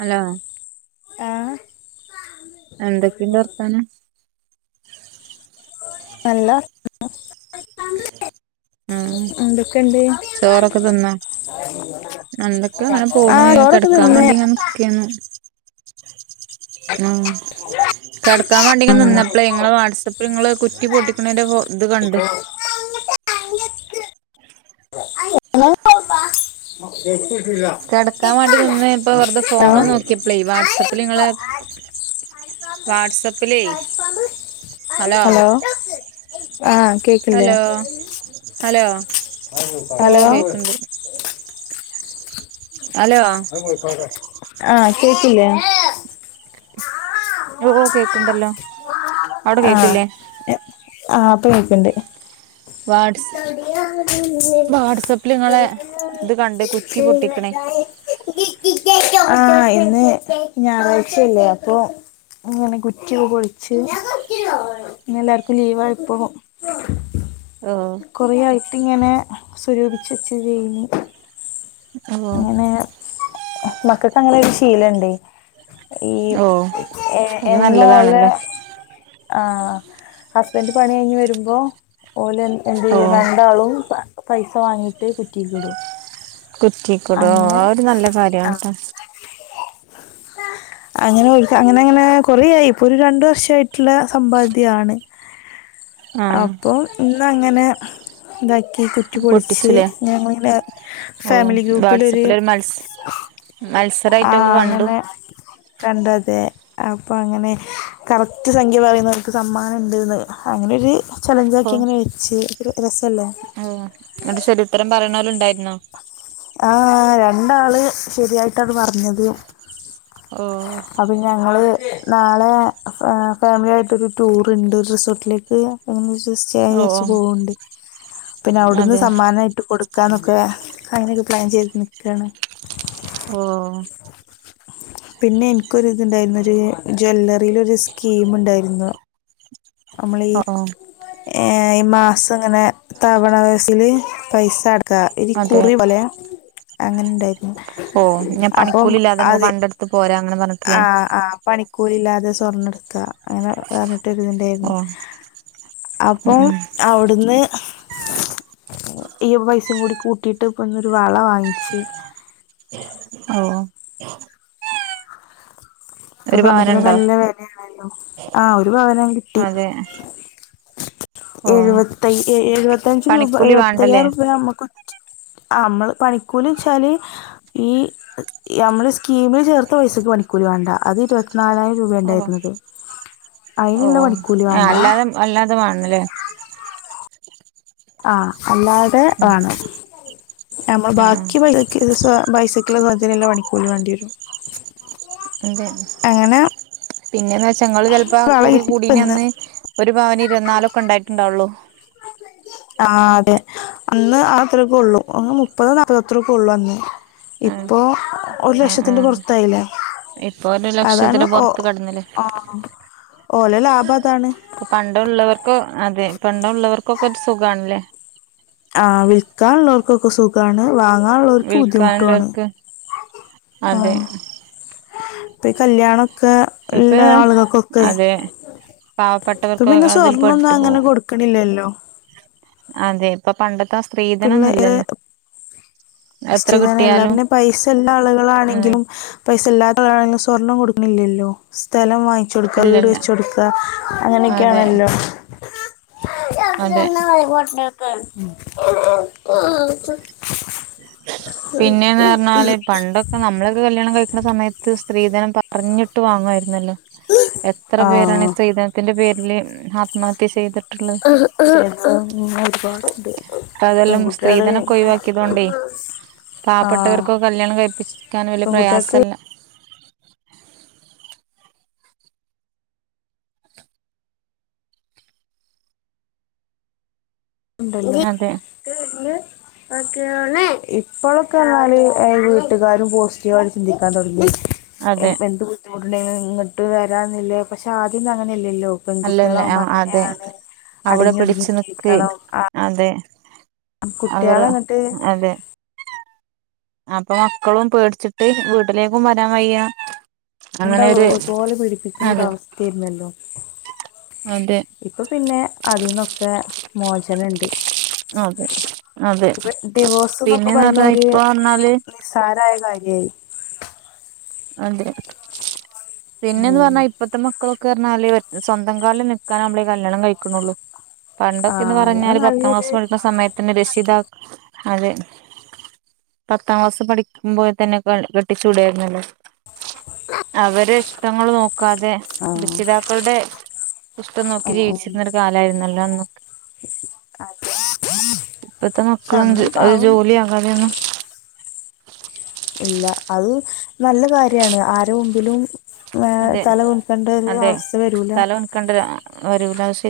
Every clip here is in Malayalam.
അലോ ആഹ് എന്തൊക്കെയുണ്ട് വർത്താനം നല്ലവർ ഉം എന്തൊക്കെയുണ്ട് ചോറൊക്കെ തിന്നാ അന്തൊക്കെ ഇങ്ങനെ ആ പോണ് ചോറൊക്കെ കെടക്കാൻ തിന്ന് വേണ്ടി ഇങ്ങനെ നിക്കെയാണ് ആഹ് കെടക്കാൻ വേണ്ടി ഇങ്ങ നിന്നപ്പളെ നിങ്ങളെ വാട്സപ്പിൽ നിങ്ങള് കുറ്റി പൊട്ടിക്കണേന്റെ ഇത് കണ്ട് [unintelligible] കിടക്കാൻ വേണ്ടി നിന്ന് ഇപ്പൊ വെറുതെ ഫോണ് നോക്കിയപ്പളേ വാട്സപ്പിൽ ഇങ്ങളെ വാട്സപ്പിലേ അലോ ഹലോ ആഹ് കേക്കല്ലേ ഹലോ ഹലോ ഓ ഹലോ കേക്ക്ണ്ട് അലോ ആഹ് കേക്കില്ലേ ഓഹ് ഓഹ് കേക്കണ്ടല്ലോ അവിടെ കേക്കില്ലേ ആഹ് ഇപ്പൊ കേക്കണ്ട് വാട്സ് വാട്സപ്പിൽ നിങ്ങളെ ഇത് കണ്ട് കുറ്റി പൊട്ടിക്കണേ ആഹ് ഇന്ന് ഞായറാഴ്ചയല്ലേ അപ്പൊ ഇങ്ങനെ കുറ്റി പൊളിച്ച് ഇന്ന് എല്ലാർക്കും ലീവായപ്പോ ആഹ് കൊറേ ആയിട്ട് ഇങ്ങനെ സ്വരൂപിച്ച് വെച്ച് ചെയ്യനു ഓ അങ്ങനെ മക്കക്ക് അങ്ങനെ ഒരു ശീലണ്ടേ ഈ ഓ ഏഹ് അത് എന്നു ഒള്ള നല്ലതാണല്ലോ ആഹ് ഹസ്ബൻഡ് പണി കയിഞ്ഞ് വരുമ്പോ ഓല എന്ത് ഓ ചെയ്യ രണ്ടാളും പൈസ വാങ്ങിട്ട് കുറ്റിലിടും കുറ്റിക്കിടോ ആഹ് ഒരു നല്ല കാര്യണട്ടാ ആഹ് [unintelligible] അങ്ങനെ ഒരു അങ്ങനെ അങ്ങനെ കൊറയായി ഇപ്പൊ ഒരു രണ്ടു വർഷയിട്ടുള്ള സമ്പാദ്യ ആണ് ആ അപ്പൊ ഇന്നങ്ങനെ ഇതാക്കി കുറ്റി പൊളിച്ച് പൊട്ടിച്ചുലേ ഞങ്ങളിങ്ങനെ ഓ ഫാമിലി ഗ്രൂപ്പിലൊര് വാട്സപ്പിലൊരു മത്സ ആഹ് മത്സരായിട്ടൊക്കെ കണ്ടു അങ്ങനെ കണ്ടതെ അപ്പൊ അങ്ങനെ കറക്റ്റ് സംഖ്യ പറയുന്നവർക്ക് സമ്മാനം ഉണ്ട്ന്ന് അങ്ങനൊര് ഓ ചലഞ്ചാക്കി ഇങ്ങനെ വെച്ച് ഇ രസല്ലേ ഓ എന്നിട്ട് ശരി ഉത്തരം പറയണവർ ഉണ്ടായിരുന്നോ? ആഹ, രണ്ടാള് ശരിയായിട്ടാ അത് പറഞ്ഞത് ഓ. അപിന്നെ ഞങ്ങള് നാളെ ഫാമിലി ആയിട്ടൊരു ടൂർ ഉണ്ട് റിസോർട്ടിലേക്ക് ഒ ഓ ഓ ഇഷ്ട്ടയിച്ചു പോണ്ട് പിന്നെ അവിടുന്ന് അതെ സമ്മാനമായിട്ട് കൊടുക്കാ ന്നൊക്കെ അങ്ങനെയൊക്കെ പ്ലാൻ ചെയ്ത് നിൽക്കാണ് ഓ പിന്നെ എനിക്കൊര് ഇതുണ്ടായിരുന്നൊരു ജ്വല്ലറിയിലൊരു സ്കീം ഉണ്ടായിരുന്നു. അമ്മളീ ഓ ഓ ഏ ഈ മാസം ഇങ്ങനെ തവണ വസയില് പൈസ അട ക്കാ ഈ അതെ കുറി പോലെ അങ്ങനെ ഇണ്ടായിരുന്നു ഓ ഞാൻ അപ്പം പണിക്കൂലില്ലാതെ നമുക്ക് അതേ പണ്ടെടുത്ത് പോരാ അങ്ങനെ പറഞ്ഞിട്ടില്ലേ ആഹ്‌ ആഹ്‌ പണി കൂലി ഇല്ലാതെ സ്വർണ എടുത്ത അങ്ങനെ പറഞ്ഞിട്ടെരുത് ഇണ്ടായിരുന്നു ഓ ഉം അപ്പം ഉം അവിടുന്ന് ഈ പൈസയും കൂടി കൂട്ടിയിട്ട് ഇപ്പന്നൊരു വള വാങ്ങിച്ച് ഓഹ് ഇപ്പ ഒരു സ്വർണത്തിനൊക്കെ പവനുണ്ടോ നല്ല വെലയാണല്ലോ ആ ഒരു പവന അതെ. ഓ എഴുവത്തയി എഴവത്തഞ്ച് രൂപ പണിക്കൂലി എഴവത്തയ്യാ വേണ്ടല്ലേ രൂപൃ നമക്ക് ആ അമ്മള് പണിക്കൂലി ച്ചാല് ഈ അമ്മള് സ്കീമിൽ ചേർത്ത പൈസക്ക് പണിക്കലി വേണ്ട അത് ഇരു നാലായിരം രൂപയ ഓ ഉണ്ടായിരുന്നത് അയിനുള്ള പണിക്കൂലി വേണ്ട വല്ലാതെ വേണല്ലേ ആ അല്ലാതെ ഉം ആണ് നമ്മൾ ആ ബാക്കി പൈസക്ക് സ പൈസ ക്ക്ള്ള സാൻത്തിന് പണിക്കൂലി വേണ്ടി വരും അതെ അങ്ങനെ പിന്നെന്ന് വെച്ച നിങ്ങള് ചിലപ്പ വള കുറി കൂടീ ഇപ്പന്ന് നന്ന് ഒരു പവന് ഇരുപത്തി നാല് ഒക്കെ ഇണ്ടായിട്ടുണ്ടാവുള്ളു. ആഹ്‌ അതെ അന്ന് ആത്രേക്കെ ഉള്ളൂ അ മുപ്പത് നാല്പ്പത്ത്രക്കെ ഉള്ളു അന്ന് ആ ഇപ്പൊ ഒരു ആ ആ ലക്ഷത്തിന്റെ പുറത്തായില്ലേ ഇപ്പൊ ഒരു ലക്ഷത്തി അതാണ് ഓ പുറത്ത് കടന്നില്ലേ ആ ഓലെ ലാഭതാണ് പണ്ടള്ളവർക്കോ അതെ പണ്ടള്ളവർക്കൊക്കെ ഒരു സുഖണല്ലേ ആ വിൽക്കാനുള്ളോർക്കൊക്കെ സുഖാണ് വാങ്ങാനുള്ളോർക്ക് ബുദ്ധിമുട്ടു ആണ് വിൽക്കാനുള്ളവർക്ക് അതെ ത്ത് കല്യാണ ക്കേ ഇപ്പ ഇല്ലേ ആളുകൾക്കൊക്കെ അതെ പാവപ്പെട്ടവർക്ക് ന്ന് പ്പോ അതിൽ സ്വർണൊന്നും പെട്ടു അങ്ങനെ പോവും കൊടു ക്ക്ണില്ലല്ലോ അതെ ഇപ്പൊ പണ്ടത്തെ സ്ത്രീധനൊന്നുല്ലല്ലോ. സ്ത്രീധനം ഇല്ല പിന്നെ പൈസ ഇള്ള ഉം ആളുകളാണെങ്കിലും പൈസ ഇല്ലാത്തണങ്കിലും സ്വർണം കൊടുക്കണില്ലല്ലോ സ്ഥലം വാ ച്ച്ടുക്ക വീട് ഇല്ലല്ല വെച്ച്ടുക്ക അതെ അങ്ങനെയൊക്കെയാണല്ലോ. അതെ [unintelligible] പിന്നെന്ന് പറഞ്ഞാല് പണ്ട് നമ്മളൊക്കെ കല്യാണം കഴിക്കുന്ന സമയത്ത് സ്ത്രീധനം പറഞ്ഞിട്ട് വാങ്ങുമായിരുന്നല്ലോ. എത്ര പേരാണ് ആഹ് സ്ത്രീധനത്തിന്റെ പേരില് ഹാത്മഹത്യ ചെയ്തെ ആഹ് ആഹ് ആഹ് ഒരുപാടുണ്ട് ഇപ്പ അതെല്ലാം പെൺകുട്ടി ത്താ സ്ത്രീധനൊക്കെ ഇങ്ങനെ ഒഴിവാക്കിയതോണ്ടേ ആ പാവപ്പെട്ടവർക്കൊക്കെ കല്യാണം കഴിപ്പിക്കാൻ വലിയ പെൺകുട്ടിയൾക്ക് പ്രയാസല്ല ഉണ്ടല്ലേ അതെ ഇപ്പോലൊകെ റഞ്ഞാല് വീട്ടുകാരും പോസിറ്റീവായിട്ട് ചിന്തിക്കാൻ തുടങ്ങി അതെ ഇപ്പെന്ത് ബുദ്ധിമുട്ടുണ്ടെങ്കിലും ഇങ്ങോട്ട് വരാന്നില്ലേ പക്ഷെ ആദ്യം അങ്ങനെയല്ലല്ലോ അല്ലല്ല ആ പെൺകുട്ടികളാവുമ്പോ അതെ അങ്ങനെയാണ് അവിടെ അടങ്ങി ഒതുങ്ങി പിടിച്ചു നിക്ക് ജീവിക്കണം ആ, അതെ അവർ കുട്ടികളെ അങ്ങോട്ട് അതെ അപ്പൊ മക്കളും പേടിച്ചിട്ട് വീട്ടിലേക്കും വരാൻ വയ്യ അങ്ങനെരു [unintelligible] പോല പീടിപ്പിക്കുന്ന അതെ ഇതവസ്ഥ അല്ലല്ലോ അതെ ഇപ്പ പിന്നെ അതിന്നൊക്കെ മോചനുണ്ട് അതെ അതെ ഇപ്പ ഡിവോഴ്സ് എന്നൊക്കെ പിന്നെന്ന് പറഞ്ഞാ പറയുന്നൊരു ഇപ്പ പറഞ്ഞാല് നിസ്സാര ആയ കാര്യായി അതെ പിന്നെന്ന് ഉം. പറഞ്ഞാ ഇപ്പത്തെ മ ക്കളൊക്കെ പറഞ്ഞാല് സ്വന്തം കാലിൽ നിൽക്കാനാവുമ്പളല്ലേ കല്യാണം കഴിക്കുന്നുള്ളു ആ പണ്ടൊക്കെന്ന് അത് പറഞ്ഞാല് പത്താം നല്ലൊരു ക്ലാസ് പഠിക്കുന്ന സമയത്തന്നെ രക്ഷിതാക്കള് അതെ പത്താം ക്ലാസ് പഠിക്കുമ്പോ തന്നെ കെട്ടിച്ച് വിടുവായിരുന്നല്ലോ അവര് ഇഷ്ടങ്ങള് നോക് ക്കാതെ ആ രക്ഷിതാക്കളുടെ ഇഷ്ട്ടം നോക്കി ഉം, ഉം. ജീവിച്ചിരുന്ന ഒരു കാലമായിരുന്നല്ലോ അന്നൊക്ക അതെ ഇപ്പത്തെ പക്ഷെ മക്കളും അന്നും ഒരു പാവം ജോലിയാ കാതെയൊന്നും ഇല്ല അത് നല്ല കാര്യാണ് ആരെ മുമ്പിലും ഏ അതെ തല കുനിക്കേണ്ട ഒരു അവസ്ഥ വരൂല കണ്ട വരൂല ഷ്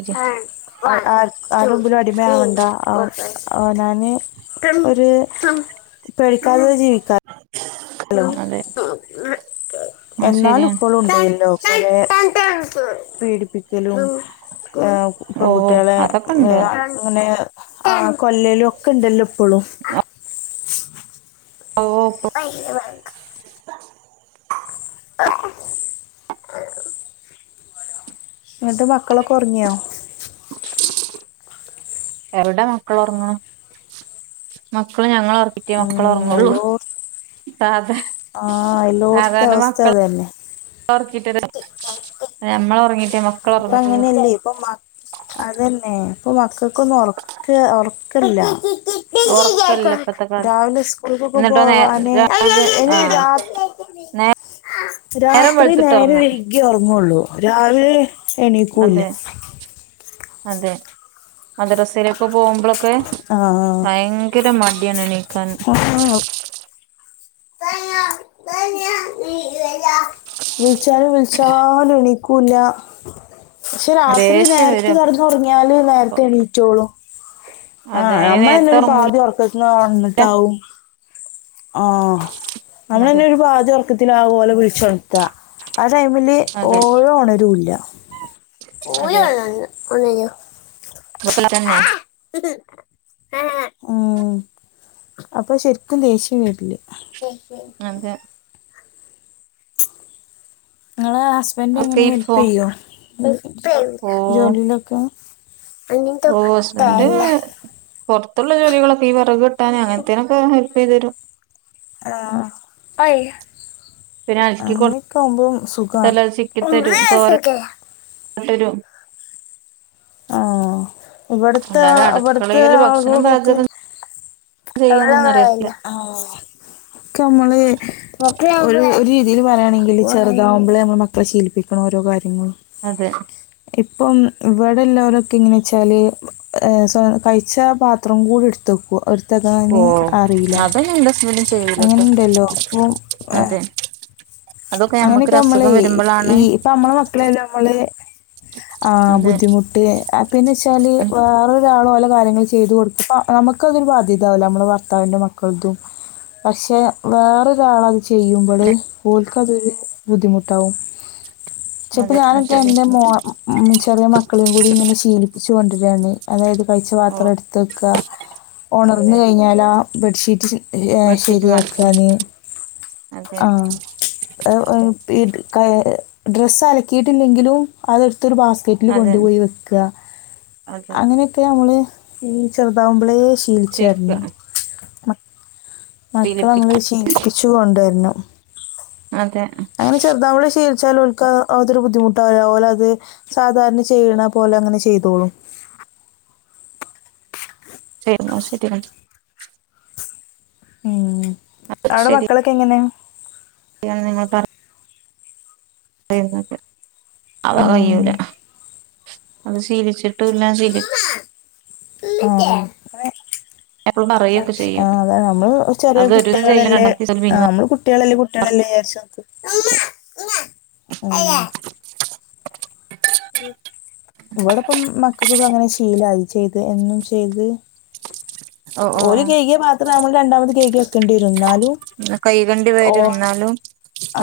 ആ ആരമുമ്പിലും അടിമയാവണ്ട അവനവന് ഒര് പേടിക്കാതെ ജീവിക്കാ [inaudible] അതെ അത് എന്നാലും ശരിയാണ് ഇപ്പളുണ്ട് [unintelligible] പീഡിപ്പിക്കലും ഓ പെൺകുട്ടികളെ അതൊക്കെ ഇണ്ട് അങ്ങനെ കൊല്ലലും ഒക്കെ ഉണ്ടല്ലോ ഇപ്പോളും ഓ [unintelligible] [unintelligible] [inaudible] എന്നിട്ട് മക്കളൊക്കെ ഉറങ്ങിയോ എവിട മക്കൾ ഉറങ്ങ മക്കള് ഞങ്ങള് റ്റേ മക്കള് ഉം, ഉറങ്ങുള്ളൂ [unintelligible] ആഹ് എല്ലോട്ത്തെ അവസ്ഥ ഇതന്നെ ഉറക്കീട്ടാ [unintelligible] നമ്മള് ഉറങ്ങിട്ടേ [unintelligible] ഇപ്പ അങ്ങനെയല്ലേ ഇപ്പൊ മ അതന്നെ ഇപ്പൊ മക്കൾക്കൊന്നും ഉറക് ഉറക്കില്ല ഉറക്കല്ല ഇപ്പത്തെ കാലത്ത് രാവിലെ സ്കൂൾക്കൊക്കെ എന്നിട്ടോ നേ പോവാന് രാവിലെ ആ [unintelligible] നേ നേരം രാത്രി നേരം വെളുത്തിട്ടിറങ്ങും വൈകി ഉറങ്ങുള്ളു രാവിലെ എണീക്കൂല അതെ അതെ മദ്രസെലും ഒക്കെ പോകുമ്പോളൊക്കെ ആ ഭയങ്കര മടിയാണെനി [unintelligible] [unintelligible] വിളിച്ചാലും വിളിച്ചാലും എണിക്കൂല്ല പക്ഷെ രാത്രി ദേഷ്യം നേരത്ത് വരും കെടന്നുറങ്ങിയാല് അപ്പൊ നേരത്തെ എണീറ്റോളും അതെ ആഹ് അയിന് നമ്മളന്നെ നേരത്തെ ഒരു ഉറങ്ങൂല പാതി ഉറക്കതിന്ന് ഒണർന്നിട്ടാവും ആഹ് അതെ നമ്മളന്നെ ഒരു പാതിഉറക്കത്തിലാവു ഓലെ വിളിച്ചൊണ ർത്തുക ആ ടൈമില് അതെ ഓള് ഒണരൂല അതെ [unintelligible] ഴിഞ്ഞോ [unintelligible] ഉം അപ്പൊ ശരിക്കും ദേഷ്യം [unintelligible] അതെ നിങ്ങളെ ഹസ്ബൻഡ് ഒക്കെ എങ്ങനെ ഈ ഹെല്പ് ഫോ ചെയ്യോ ഓ ജോലിയിലൊക്ക ഓ അങ്ങിൻത്തോക്ക് ഹസ്ബൻഡ് ട്ടേല്ല. പുറത്തുള്ള ജോലികളൊക്കെ ഈ വിറക് വെട്ടാന് അങ്ങനത്തേനൊക്കെ ഹെൽപ്പ് ചെയ്തു തരും ആഹ് പിന്നെ അലക്കി അങ്ങനെയൊക്കെ ആവുമ്പം കൊടുത്താല് സുഖാണ് അത് കൊണ്ടെരോ? ആ ഇവിടുത്തെ അല്ലാതെ അവിടുത്തെ അടുക്കളയില് ഭക്ഷണം ആളുകളൊക്കെ പാചകം ചെയ്യാനൊന്നും അറിയത്തില്ല [unintelligible] നമ്മള് ഒരു രീതിയിൽ പറയാണെങ്കില് ചെറുതാകുമ്പോളേ നമ്മൾ മക്കളെ ശീലിപ്പിക്കണം ഓരോ കാര്യങ്ങളും. അതെ ഇപ്പം ഇവിടെ എല്ലാവരൊക്കെ എങ്ങനെ വെച്ചാല് സ്വയം കഴിച്ച പാത്രം കൂടി എടുത്ത് വെക്കു ഓ എടുത്തെക്കാന് അറിയില്ല അതൊന്നും എന്റെ ഹസ്ബൻഡ് ചെയ്യൂലട്ടോ അങ്ങനെണ്ടല്ലോ പ്പോ അതെ അതൊക്കെ അങ്ങനെയൊക്കെ ഞമ്മക്കൊരു നമ്മള് അസുഖം വരുമ്പളാണ് ഈ ഇപ്പ നമ്മളെ മക്കളെയെല്ലാം നമ്മള് ആഹ് ബുദ്ധിമുട്ട് പിന്നെ വെച്ചാല് വേറൊരാളോല് കാര്യങ്ങൾ ചെയ്ത് കൊടുക്ക നമുക്ക് അതൊരു ബാധ്യതാവില്ലേ നമ്മളെ ഭർ ർത്താവിന്റെ മക്കളതും പക്ഷെ വേറൊരാള ചെയ്യുമ്പോള് അതെ ഓല്ക്ക് അതൊരു ബുദ്ധിമുട്ടാവും ച്ച്പ്പോ അതെ അത് ഞാനൊക്കെ ശരി എന്റെ മോ ചെറിയ മക്കളെയും കൂടി ഇങ്ങനെ ശീലിപ്പിച്ച് കൊണ്ടിരാണ് അതായത് കഴിച്ച ഓ പാത്രം എടുത്ത് വെക്ക ഉണർന്ന് അതെ കഴിഞ്ഞാൽ ആഹ് ബെഡ്ഷീറ്റ് ഏഹ് ബെഡ്ഷീറ്റ് മാറ്റി ശെരിയാക്കാന് അതെ ആഹ് ഡ്രെസ്സ് അലക്കിയിട്ടില്ലെങ്കിലും അതെടുത്തൊരു ബാസ് ക്കറ്റില് അതെ കൊണ്ടുപോയി വെക്കുക അതെ അങ്ങനെയൊക്കെ നമ്മള് ഈ ചെറുതാവുമ്പളേ ശീലിച്ച് ചെയ്യിക്കുക വരണം മക്കളെ നമ്മള് ശീലിപ്പിക്ക ശീലിപ്പിച്ചു കൊണ്ട് വരണം അതെ അങ്ങനെ ചെറുതാവുമ്പോ ശീലിച്ചാൽ ഓൽക്ക് അതൊരു ബുദ്ധിമുട്ടാവല്ല ഓല് അത് സാധാരണ ചെയ്യണ പോലെ അങ്ങനെ ചെയ്തോളും ശെരി എന്നാ ശെരി ഉം അതൊക്കെ അവിടെ മക്കളൊക്കെ എങ്ങനെയാ [unintelligible] അവ കഴൂകൂല ഉം. അത് ശീലിച്ചിട്ടുല്ലാ ശീലി ഉം എപ്പളും പറയൊക്കെ ചെയ്യും ആഹ് അതെ നമ്മള് ചെറിയ അത് ഒരുസം ചെയ്യും കുട്ടികളല്ലേ രണ്ടാമത്തെ ദിവസം ആഹ് പിന്നെ നമ്മള് കുട്ടികളല്ലേ കുട്ടികളല്ലേ വിചാരിച്ച് ഉം ഇവിടിപ്പം മക്കക്കോ ഇപ്പൊ അങ്ങനെ ശീലായി ചെയ്ത് എന്നും ചെയ്ത് ഓ ഓ ഓര് കഴുകിയ പാത്രം നമ്മൾ രണ്ടാമത് കഴുകി വെക്കേണ്ടി വരും എന്നാലും. കൈകണ്ടി ഓ വരും എന്നാലും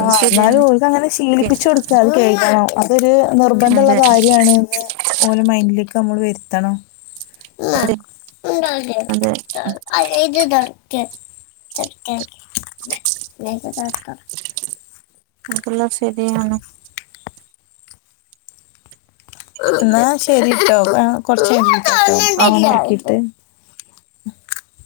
അത് എന്നാലും ശരിയാണ് ഓല്ക്ക് അങ്ങനെ പി ശീലിപ്പിച്ചു കൊടുക്കാ അത് കഴുകണം ഇതൊരു നിർബന്ധമുള്ള അതെ കാര്യാണ്ന്ന് ഓലെ മൈൻഡിലേക്ക് നമ്മൾ വരുത്തണം ഉമ്മ അതെ അതെ അ ഇത് ദൊരക്കക്ക [unintelligible] അനക്കുള്ളത് ശരി ആണൊ എന്നാ ശെരിട്ടോ കൊറച്ച് കഴിഞ്ഞിട്ട് വിളിക്കാം മോനെ ഓക്കെ ഉറക്കിയിട്ട്